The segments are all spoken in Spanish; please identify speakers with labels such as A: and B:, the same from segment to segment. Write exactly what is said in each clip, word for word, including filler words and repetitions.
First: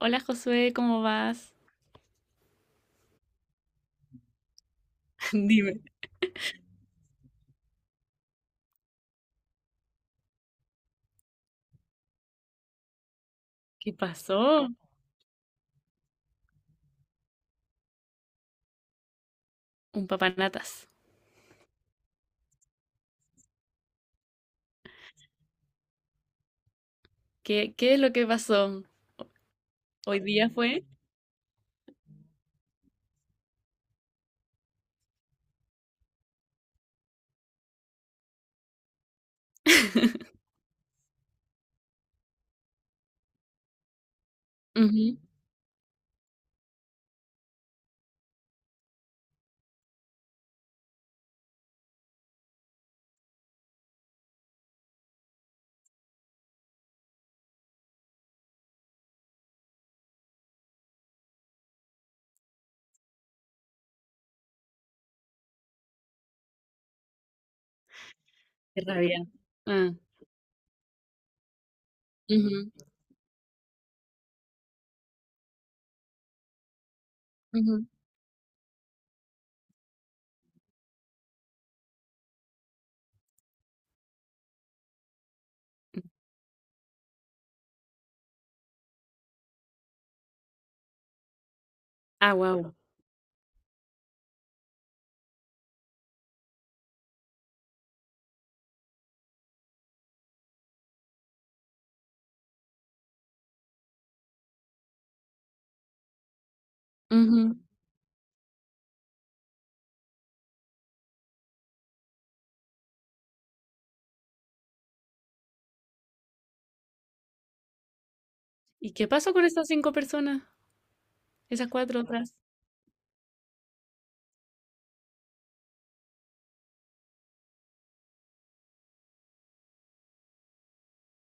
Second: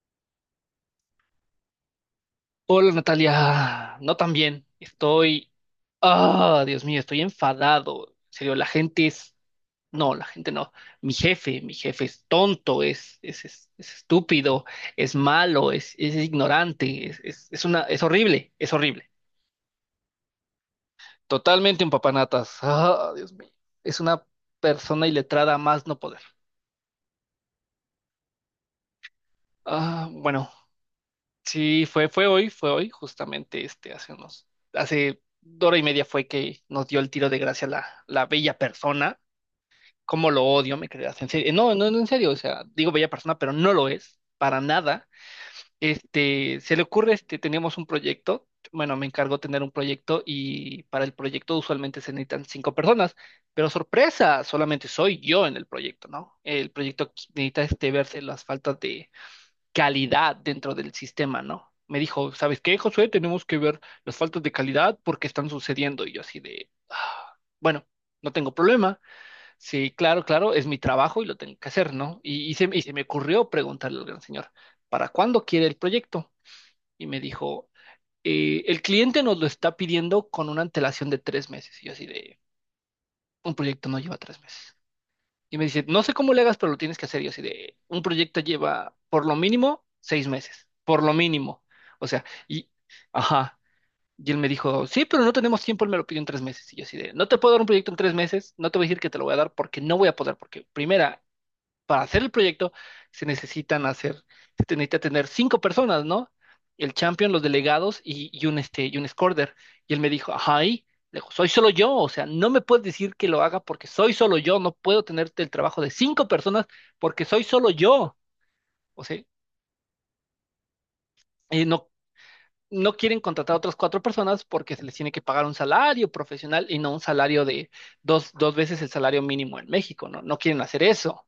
A: Hola Josué, ¿cómo vas?
B: Hola Natalia, no tan bien. Estoy,
A: Dime.
B: ah, Dios mío, estoy enfadado. En serio, la gente es, no, la gente no. Mi jefe, mi jefe es tonto, es, es, es,
A: ¿Qué
B: es estúpido,
A: pasó?
B: es malo, es, es ignorante, es, es, es una, es horrible, es horrible.
A: Un papanatas.
B: Totalmente un papanatas. Ah, Dios mío, es una persona iletrada a más no poder.
A: ¿Qué, qué es lo que pasó?
B: Ah,
A: ¿Hoy día
B: bueno,
A: fue?
B: sí, fue, fue hoy, fue hoy, justamente este, hace unos, hace hora y media fue que nos dio el tiro de gracia la, la bella persona. ¿Cómo lo odio? Me creas, en serio. No, no, no, en serio, o sea, digo bella persona, pero no lo es, para nada.
A: Ujú.
B: Este, se le ocurre, este, teníamos un proyecto, bueno, me encargó tener un proyecto y para el proyecto usualmente se necesitan cinco personas, pero sorpresa, solamente soy yo en el proyecto, ¿no? El proyecto necesita, este, verse las faltas calidad dentro del sistema, ¿no? Me dijo, ¿sabes qué, Josué? Tenemos que ver las faltas de calidad porque están sucediendo. Y yo así de, "Ah, bueno, no tengo
A: Qué
B: problema.
A: rabia.
B: Sí,
A: Ah,
B: claro, claro, es mi trabajo y lo tengo que hacer, ¿no? Y, y se,
A: ujú,
B: y se me ocurrió preguntarle al gran señor, ¿para cuándo quiere el proyecto? Y me dijo,
A: ujú.
B: "Eh, El cliente nos lo está pidiendo con una antelación de tres meses. Y yo así de, un proyecto no lleva tres meses. Y me dice, no sé cómo le hagas, pero lo tienes que hacer. Y yo así de, un proyecto lleva por lo mínimo seis meses, por lo mínimo. O sea,
A: Ah,
B: y,
A: wow.
B: ajá. Y él me dijo, sí, pero no tenemos tiempo, él me lo pidió en tres meses. Y yo así de, no te puedo dar un proyecto en tres meses, no te voy a decir que te lo voy a dar porque no voy a poder, porque primera, para hacer el proyecto se necesitan hacer, se te necesita tener cinco personas, ¿no? El champion, los delegados y, y un este, y un scorer. Y él me dijo, ay, le digo, soy solo yo, o sea, no me puedes decir que lo haga porque soy solo yo, no puedo tenerte el trabajo de cinco personas porque soy solo yo.
A: ¿Y
B: O
A: qué
B: sea,
A: pasó con esas cinco personas?
B: eh,
A: Esas
B: no,
A: cuatro otras.
B: no quieren contratar a otras cuatro personas porque se les tiene que pagar un salario profesional y no un salario de dos, dos veces el salario mínimo en México, ¿no? No quieren hacer eso.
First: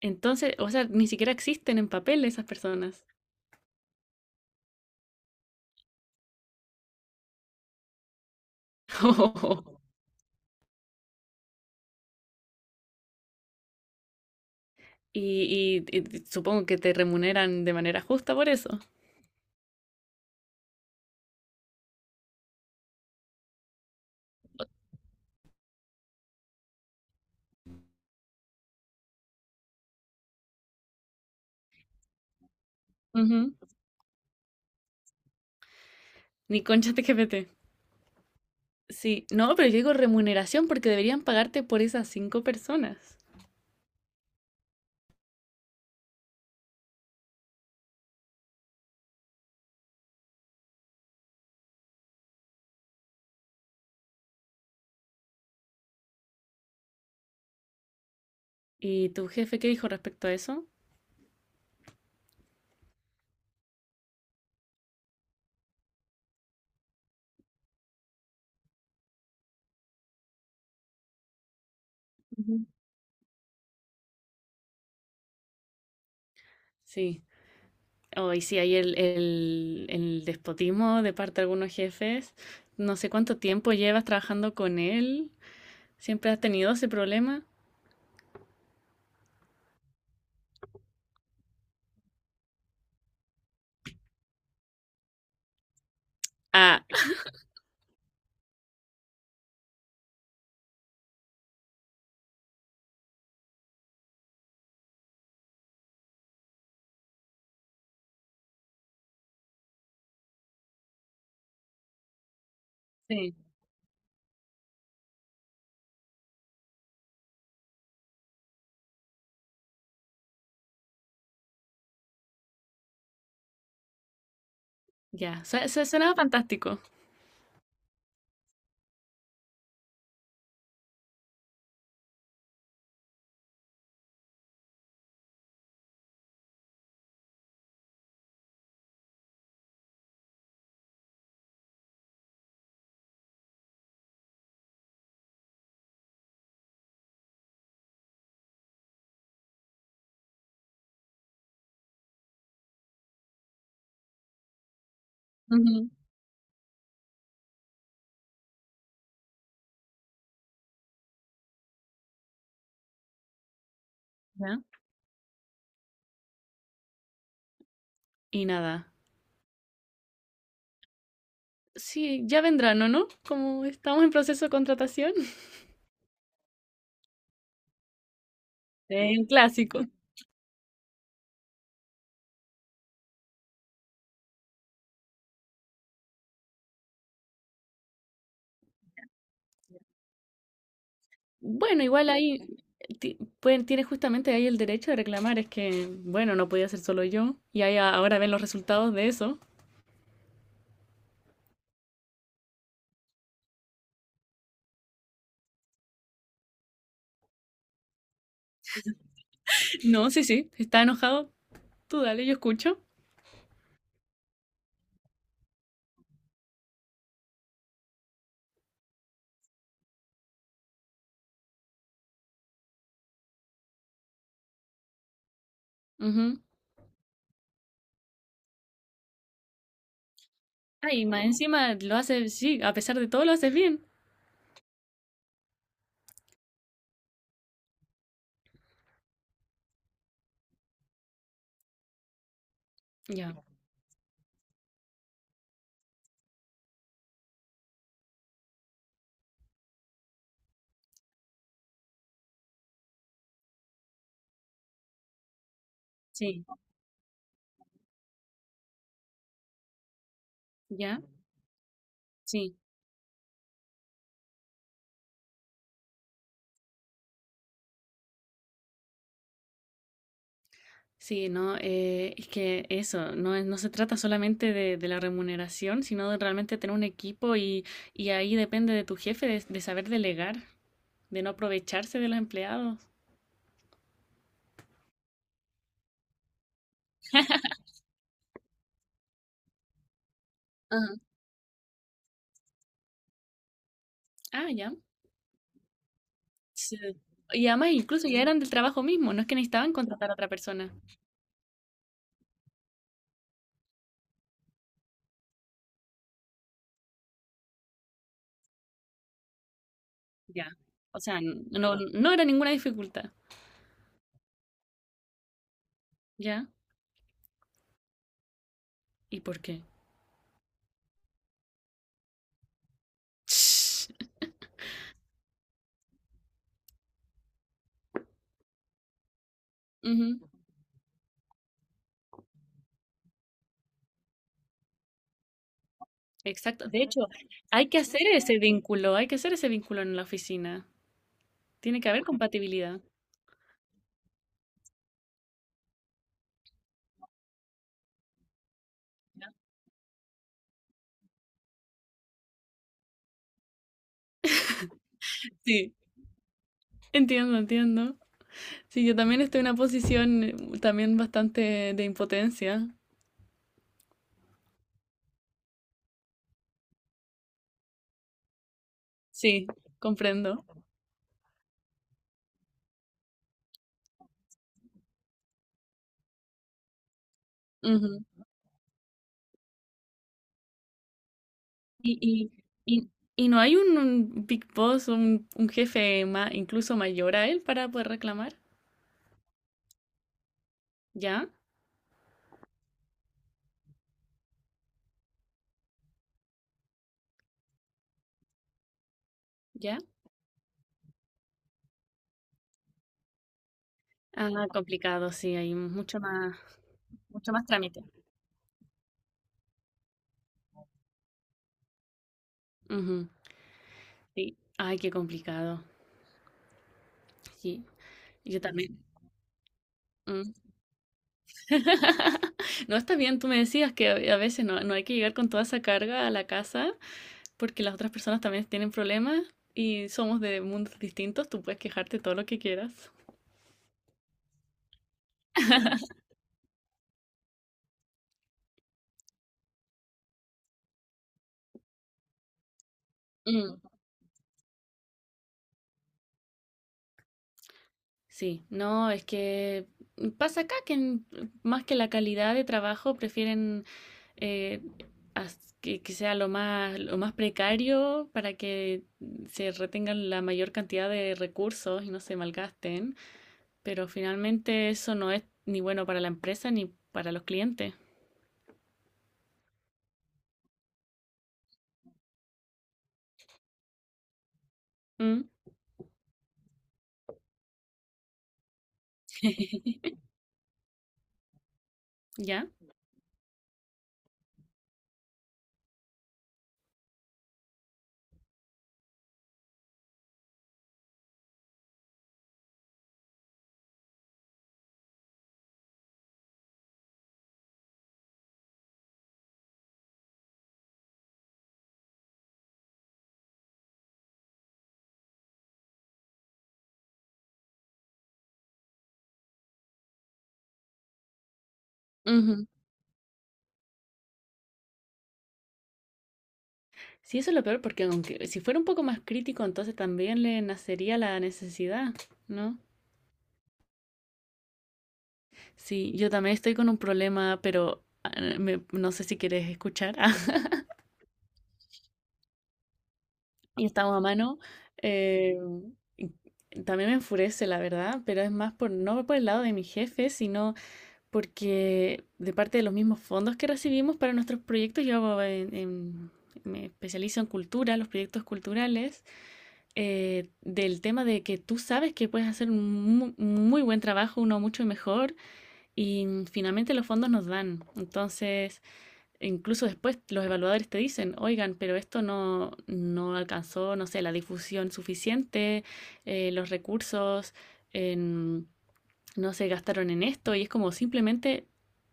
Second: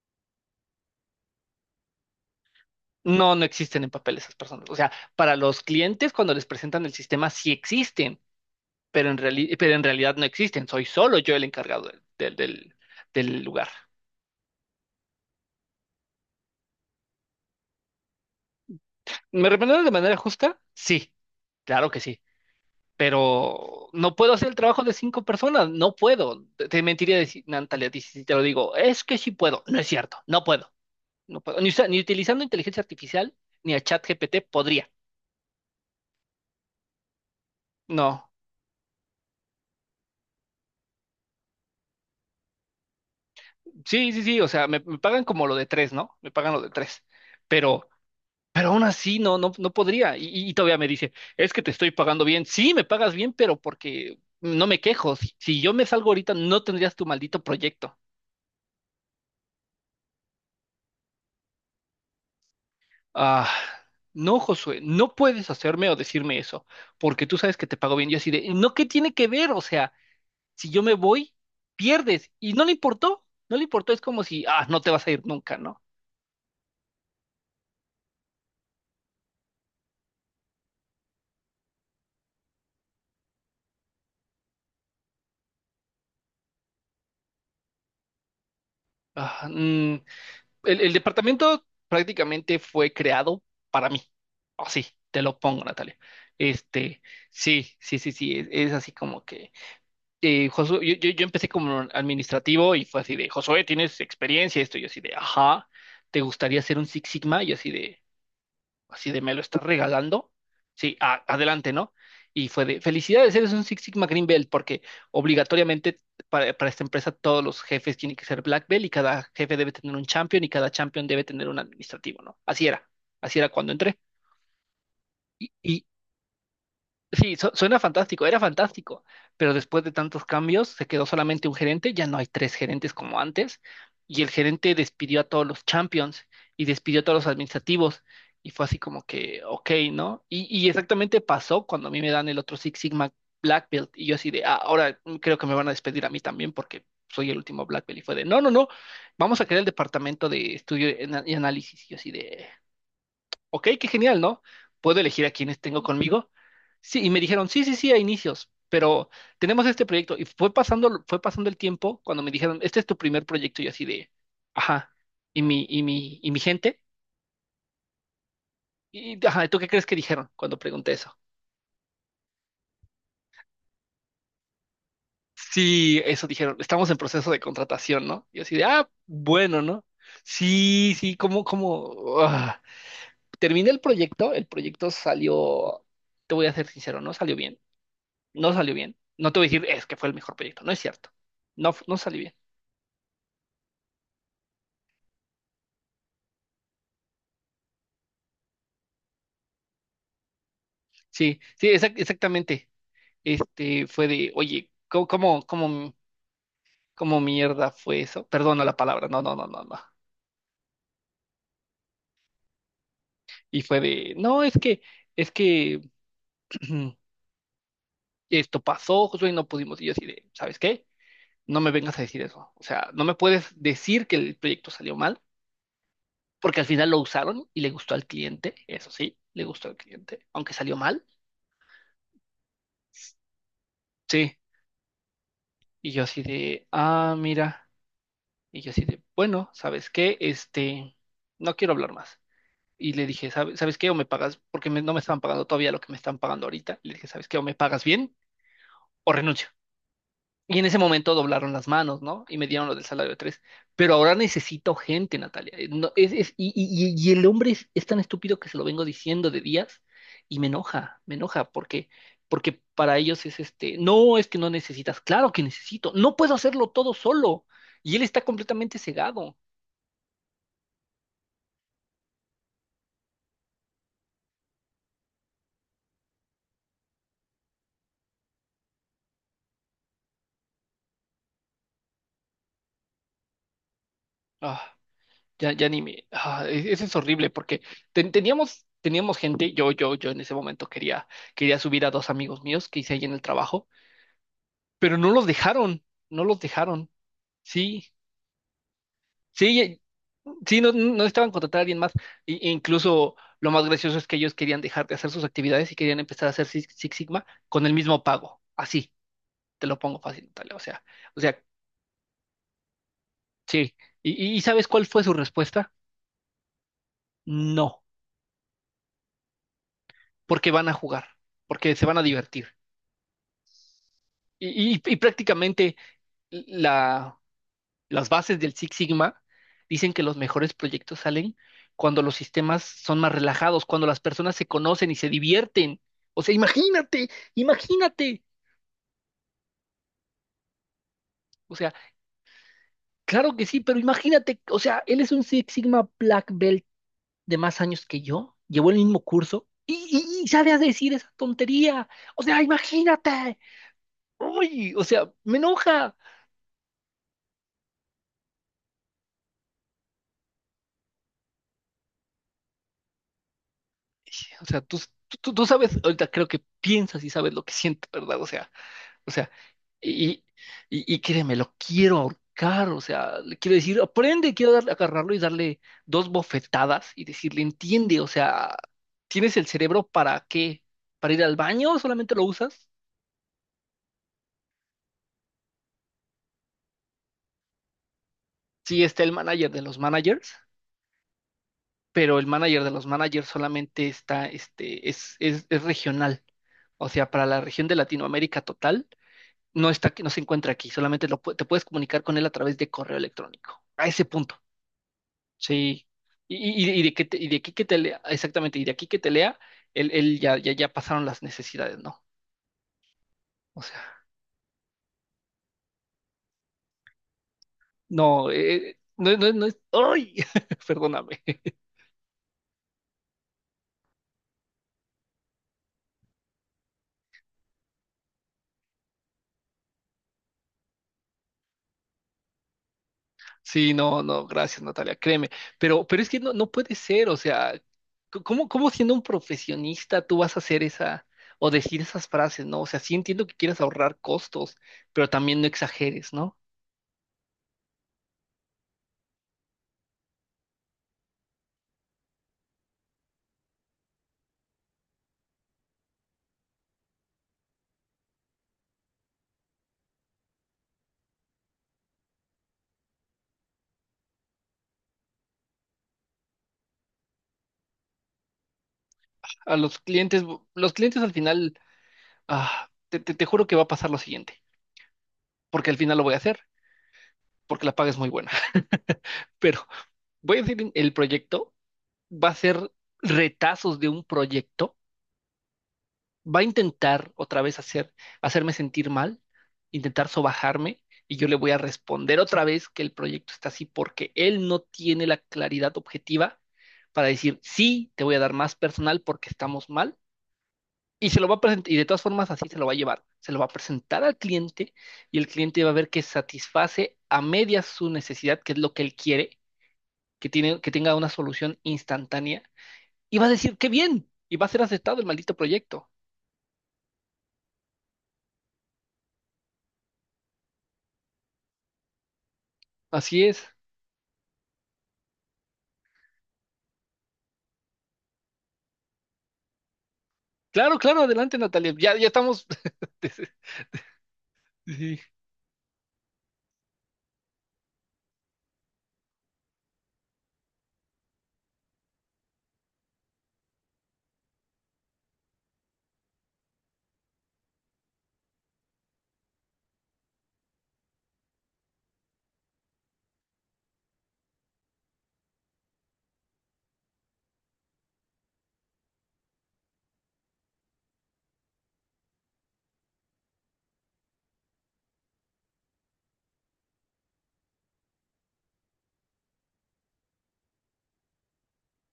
A: Entonces, o sea, ni siquiera existen en papel esas personas.
B: No, no existen en papel esas personas. O sea, para los clientes cuando les presentan el sistema sí existen, pero en reali- pero en realidad no existen. Soy solo yo el encargado del, del, del- del lugar.
A: Y, y- y supongo que te remuneran de manera justa por eso.
B: ¿Me remuneraron de manera justa? Sí, claro que sí. Pero no puedo hacer el trabajo de cinco personas, no puedo. Te te mentiría decir, Natalia, si si te lo digo, es que sí puedo. No es cierto, no puedo. No puedo. Ni, usa- ni utilizando inteligencia artificial
A: Ujú.
B: ni a ChatGPT podría.
A: Ni concha te G P T.
B: No.
A: Sí, no, pero yo digo remuneración porque deberían pagarte por esas cinco personas.
B: Sí, sí, sí, o sea, me, me pagan como lo de tres, ¿no? Me pagan lo de tres, pero, pero aún así no, no, no podría. Y, y- y todavía me dice, es que te estoy pagando bien. Sí, me pagas bien, pero porque no me quejo. Si, si yo me salgo ahorita, no tendrías tu maldito proyecto.
A: ¿Y tu jefe qué dijo respecto a eso?
B: Ah, no, Josué, no puedes hacerme o decirme eso, porque tú sabes que te pago bien. Yo así de, no, ¿qué tiene que ver? O sea, si yo me voy, pierdes. Y
A: Ujú.
B: no le importó, no le importó. Es como si, ah, no te vas a ir nunca, ¿no?
A: Sí, hoy sí hay el, el, el despotismo de parte de algunos jefes. No sé cuánto tiempo llevas trabajando con él. ¿Siempre has tenido ese problema?
B: Ah, mm, el, el departamento prácticamente fue creado para mí. Así, te lo pongo, Natalia.
A: Ah,
B: Este, sí, sí, sí, sí, es, es así como que eh, Josué, yo, yo, yo empecé como administrativo y fue así de, Josué, ¿tienes experiencia? Esto, yo así de, ajá, ¿te gustaría ser un Six Sigma? Yo así de, así de me lo estás regalando. Sí, a- adelante, ¿no? Y fue de
A: sí,
B: felicidades, eres un Six Sigma Green Belt, porque obligatoriamente para, para esta empresa todos los jefes tienen que ser Black Belt y cada jefe debe tener un champion y cada champion debe tener un administrativo, ¿no? Así era, así era cuando entré.
A: ya.
B: Y,
A: Su- su-
B: y,
A: Suena fantástico.
B: Sí, su- suena fantástico, era fantástico, pero después de tantos cambios se quedó solamente un gerente, ya no hay tres gerentes como antes, y el gerente despidió a todos los champions y despidió a todos los administrativos, y fue así como que, ok, ¿no? Y, y exactamente pasó cuando a mí me dan el otro Six Sigma Black Belt, y yo así de, ah, ahora creo que me van a despedir a mí también porque soy el último Black Belt, y fue de, no, no, no, vamos a crear el departamento de estudio y ana- y análisis, y yo así de ok, qué genial, ¿no? ¿Puedo elegir a quienes tengo
A: Ujú,
B: conmigo? Sí, y me dijeron, sí, sí, sí, a inicios, pero tenemos este proyecto. Y fue pasando, fue pasando el tiempo cuando me dijeron, este es tu primer proyecto, y así de,
A: ya.
B: ajá, y mi, y mi, y mi gente,
A: Y nada.
B: y ajá, ¿tú qué crees que dijeron cuando pregunté eso?
A: Sí, ya vendrán, ¿o no? Como estamos en proceso de contratación.
B: Sí, eso dijeron, estamos en proceso de contratación, ¿no? Y así de, ah,
A: Sí, un
B: bueno,
A: clásico.
B: ¿no? Sí, sí, como, como, terminé el proyecto, el proyecto salió, te voy a ser sincero, no salió bien. No salió bien. No te voy a decir, es que fue el mejor proyecto. No es cierto. No,
A: Bueno,
B: fu- no
A: igual
B: salió bien.
A: ahí ti- pueden, tienes justamente ahí el derecho de reclamar, es que, bueno, no podía ser solo yo, y ahí a- ahora ven los resultados de eso.
B: Sí, sí, exac- exactamente. Este fue de, oye, ¿cómo, cómo, cómo, cómo mierda fue eso? Perdona la palabra. No, no, no, no, no.
A: No, sí, sí, está enojado, tú dale, yo escucho.
B: Y fue de, no, es que, es que esto pasó, Josué, y no pudimos. Y yo así de, ¿sabes qué? No me vengas a decir eso. O sea, no me puedes decir que el proyecto salió mal,
A: Ujú.
B: porque al final lo usaron y le gustó al cliente. Eso sí, le gustó al cliente, aunque salió
A: Ah,
B: mal.
A: y más encima lo hace, sí, a pesar de todo lo haces bien.
B: Sí. Y yo así de, ah, mira. Y yo así de, bueno, ¿sabes qué? Este, no quiero hablar más. Y le dije,
A: Ya,
B: ¿sabes, ¿sabes qué? O me pagas, porque me- no me estaban pagando todavía lo que me están pagando ahorita. Le dije, ¿sabes qué? O me pagas bien o renuncio. Y en ese momento doblaron las manos, ¿no? Y me dieron lo del salario de tres. Pero ahora necesito gente, Natalia. Eh, No, es, es-
A: sí,
B: y, y- y- y el hombre es, es tan estúpido que se lo vengo diciendo de días y me
A: ya,
B: enoja, me enoja porque,
A: sí.
B: porque para ellos es este, no, es que no necesitas. Claro que necesito. No puedo hacerlo todo solo. Y él está completamente cegado.
A: Sí, no, eh, es que eso, no, es- no se trata solamente de, de la remuneración, sino de realmente tener un equipo y, y ahí depende de tu jefe de de saber delegar, de no aprovecharse de los empleados.
B: Ah. Ya, ya ni me. Ah, e- eso es horrible porque ten- teníamos, teníamos gente. Yo, yo, yo en ese momento quería, quería subir a dos amigos míos que hice ahí en el trabajo,
A: Ah, ya.
B: pero no los dejaron. No los
A: Sí.
B: dejaron.
A: Y además
B: Sí,
A: incluso ya eran del trabajo mismo, no es que
B: sí,
A: necesitaban
B: eh,
A: contratar a otra
B: sí,
A: persona.
B: no, no estaban contratar a alguien más. Y e incluso lo más gracioso es que ellos querían dejar de hacer sus actividades y querían empezar a hacer Six, Six Sigma con el mismo pago. Así, te lo pongo fácil,
A: Ya.
B: Natalia. O sea,
A: O sea,
B: o sea,
A: n- no, no era ninguna dificultad.
B: sí. ¿Y, y y sabes cuál fue su respuesta?
A: Ya.
B: No,
A: ¿Y por qué?
B: porque van a jugar, porque se van a divertir. Y, y- y prácticamente la, las bases del Six Sigma dicen que los
A: Ujú,
B: mejores proyectos salen cuando los sistemas son más relajados, cuando las personas se conocen y se divierten. O sea,
A: Exacto. De hecho,
B: imagínate,
A: hay que hacer
B: imagínate.
A: ese vínculo, hay que hacer ese vínculo en la oficina.
B: O sea,
A: Tiene que haber compatibilidad.
B: claro que sí, pero imagínate, o sea, él es un Six Sigma Black Belt de más años que yo, llevó el mismo curso y, y, y sale a decir esa tontería. O sea, imagínate. Uy, o sea, me
A: Sí,
B: enoja.
A: entiendo, entiendo. Sí, yo también estoy en una posición eh, también bastante de impotencia.
B: O sea, tú, tú, tú sabes, ahorita creo que piensas y sabes lo que siento, ¿verdad? O sea, o sea,
A: Sí,
B: y,
A: comprendo.
B: y, y créeme, lo quiero ahorcar, o sea, le quiero decir, aprende, quiero darle, agarrarlo y darle dos bofetadas y decirle, entiende, o sea, ¿tienes el cerebro para qué? ¿Para ir al baño?
A: Y,
B: ¿Solamente lo
A: y,
B: usas?
A: y, y no hay un, un big boss, un, un jefe ma- incluso mayor a él para poder reclamar.
B: Sí, está el manager de los managers,
A: ¿Ya?
B: pero el manager de los managers solamente está, este, es, es, es regional, o sea, para la región de Latinoamérica total no
A: ¿Ya?
B: está, aquí- no se encuentra aquí, solamente lo, pu- te puedes comunicar con él a través de correo electrónico. A ese punto,
A: Ah, complicado, sí, hay
B: sí.
A: mucho más,
B: Y, y- y de que te- y
A: mucho
B: de
A: más
B: aquí que te
A: trámite.
B: lea, exactamente, y de aquí que te lea, él, él ya, ya, ya pasaron las necesidades, ¿no?
A: Ujú,
B: O sea,
A: sí. Ay, qué complicado. Sí,
B: no,
A: yo
B: eh,
A: también.
B: no, no, no es, ¡ay!
A: Mm.
B: Perdóname.
A: No está bien, tú me decías que a a veces no, no hay que llegar con toda esa carga a la casa porque las otras personas también tienen problemas y somos de mundos distintos, tú puedes quejarte todo lo que quieras.
B: Sí, no, no, gracias, Natalia, créeme. Pero, pero es que no, no puede ser, o sea, c- ¿cómo, cómo siendo un profesionista tú vas a hacer esa o decir esas frases, ¿no? O sea, sí entiendo que quieras ahorrar costos, pero también no exageres, ¿no?
A: Sí, no, es que pasa acá que en- más que la calidad de trabajo prefieren eh, as- que, que sea lo más, lo más precario para que se retengan la mayor cantidad de recursos y no se malgasten, pero finalmente eso no es ni bueno para la empresa ni para los clientes.
B: A los clientes, los clientes al final, ah, te, te- te juro que va a pasar lo siguiente,
A: Mm,
B: porque al final lo voy a hacer, porque la paga es muy buena, pero voy a decir el proyecto, va a
A: ¿ya?
B: ser retazos de un proyecto, va a intentar otra vez hacer, hacerme sentir mal, intentar sobajarme, y yo le voy a responder otra vez que el proyecto está así porque él no tiene la claridad objetiva para decir, sí, te voy a dar más personal porque estamos mal. Y se lo va a presentar, y de todas formas así se lo va a llevar. Se lo va a presentar al cliente y el cliente va a ver que satisface a medias su necesidad, que es lo que él quiere, que tiene, que tenga una solución instantánea.
A: Ujú.
B: Y va a decir, qué bien, y va a ser aceptado el maldito proyecto.
A: Sí, eso es lo peor porque aunque si fuera un poco más crítico, entonces también le nacería la necesidad, ¿no?
B: Así es.
A: Sí, yo también estoy con un problema, pero ah, me- no sé si quieres escuchar.
B: Claro, claro, adelante, Natalia. Ya, ya estamos.
A: Y estamos a mano.
B: Sí.
A: eh, y también me enfurece, la verdad, pero es más por no por el lado de mi jefe, sino porque de parte de los mismos fondos que recibimos para nuestros proyectos, yo hago en- en- me especializo en cultura, los proyectos culturales, eh, del tema de que tú sabes que puedes hacer un mu- muy buen trabajo, uno mucho mejor, y finalmente los fondos nos dan. Entonces. Incluso después los evaluadores te dicen, oigan, pero esto no, no alcanzó, no sé, la difusión suficiente, eh, los recursos en- no se gastaron en esto y es como simplemente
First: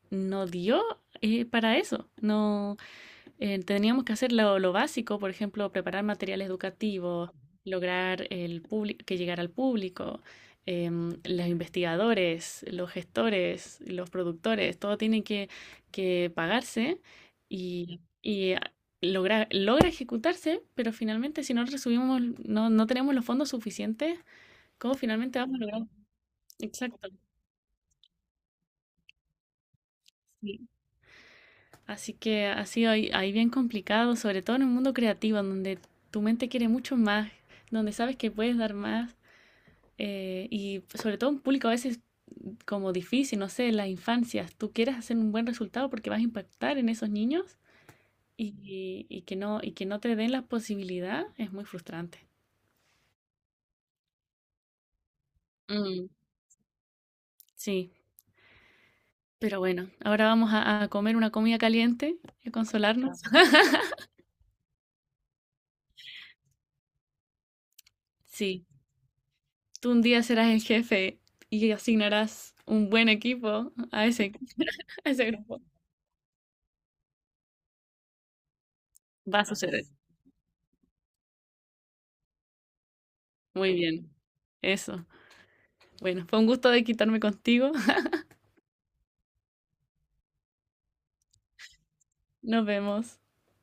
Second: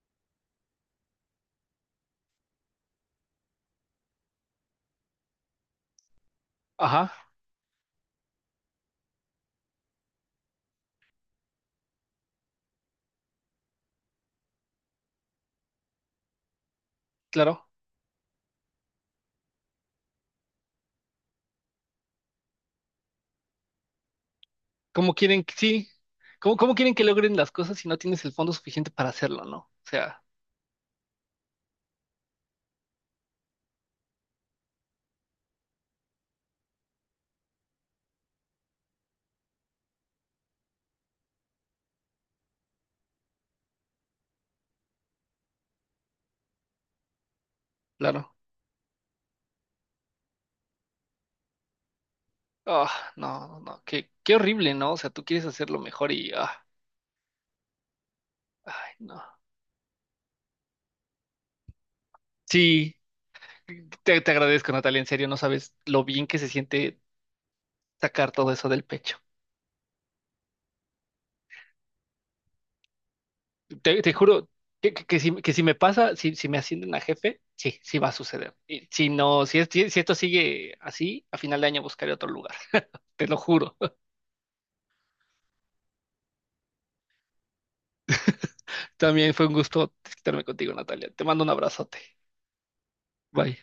A: no dio eh, para eso, no, eh, teníamos que hacer lo, lo básico, por ejemplo, preparar materiales
B: Ajá,
A: educativos, lograr el publi- que llegara al público, em, los investigadores, los gestores, los productores, todo tiene que, que pagarse
B: claro.
A: y, y, ah, logra, logra ejecutarse, pero finalmente si no recibimos, no, no tenemos los fondos suficientes, ¿cómo
B: ¿Cómo
A: finalmente
B: quieren que
A: vamos a lograr?
B: sí? ¿Cómo, cómo quieren
A: Exacto.
B: que logren las cosas si no tienes el fondo suficiente para hacerlo, no? O sea,
A: Así que ha sido ahí, ahí bien complicado, sobre todo en un mundo creativo, en donde tu mente quiere mucho más, donde sabes que puedes dar más, eh, y sobre todo un público a veces como difícil, no sé, en las infancias, tú quieres hacer un buen resultado porque vas a impactar en esos niños
B: claro.
A: y, y que no, y que no te den la posibilidad, es muy frustrante.
B: Ah, no, no, no, qué, qué horrible, ¿no? O sea, tú quieres hacerlo
A: Mm,
B: mejor y, ah,
A: sí,
B: ay, no.
A: pero bueno, ahora vamos a, a comer una comida caliente y a
B: Sí,
A: consolarnos.
B: te, te agradezco, Natalia, en serio, no sabes lo bien que se siente sacar todo
A: Sí.
B: eso del pecho.
A: Tú un día serás el jefe y asignarás un buen equipo
B: Te,
A: a
B: te
A: ese,
B: juro que, que,
A: a
B: que
A: ese
B: si, que
A: grupo.
B: si me pasa, si, si me ascienden a jefe, sí, sí va a suceder. Y si
A: Va a
B: no, si, es-
A: suceder.
B: si si esto sigue así, a final de año buscaré otro lugar, te lo
A: Muy
B: juro.
A: bien. Eso. Bueno, fue un gusto de quitarme contigo.
B: También fue un gusto estarme contigo, Natalia. Te mando un abrazote.
A: Nos vemos.
B: Bye.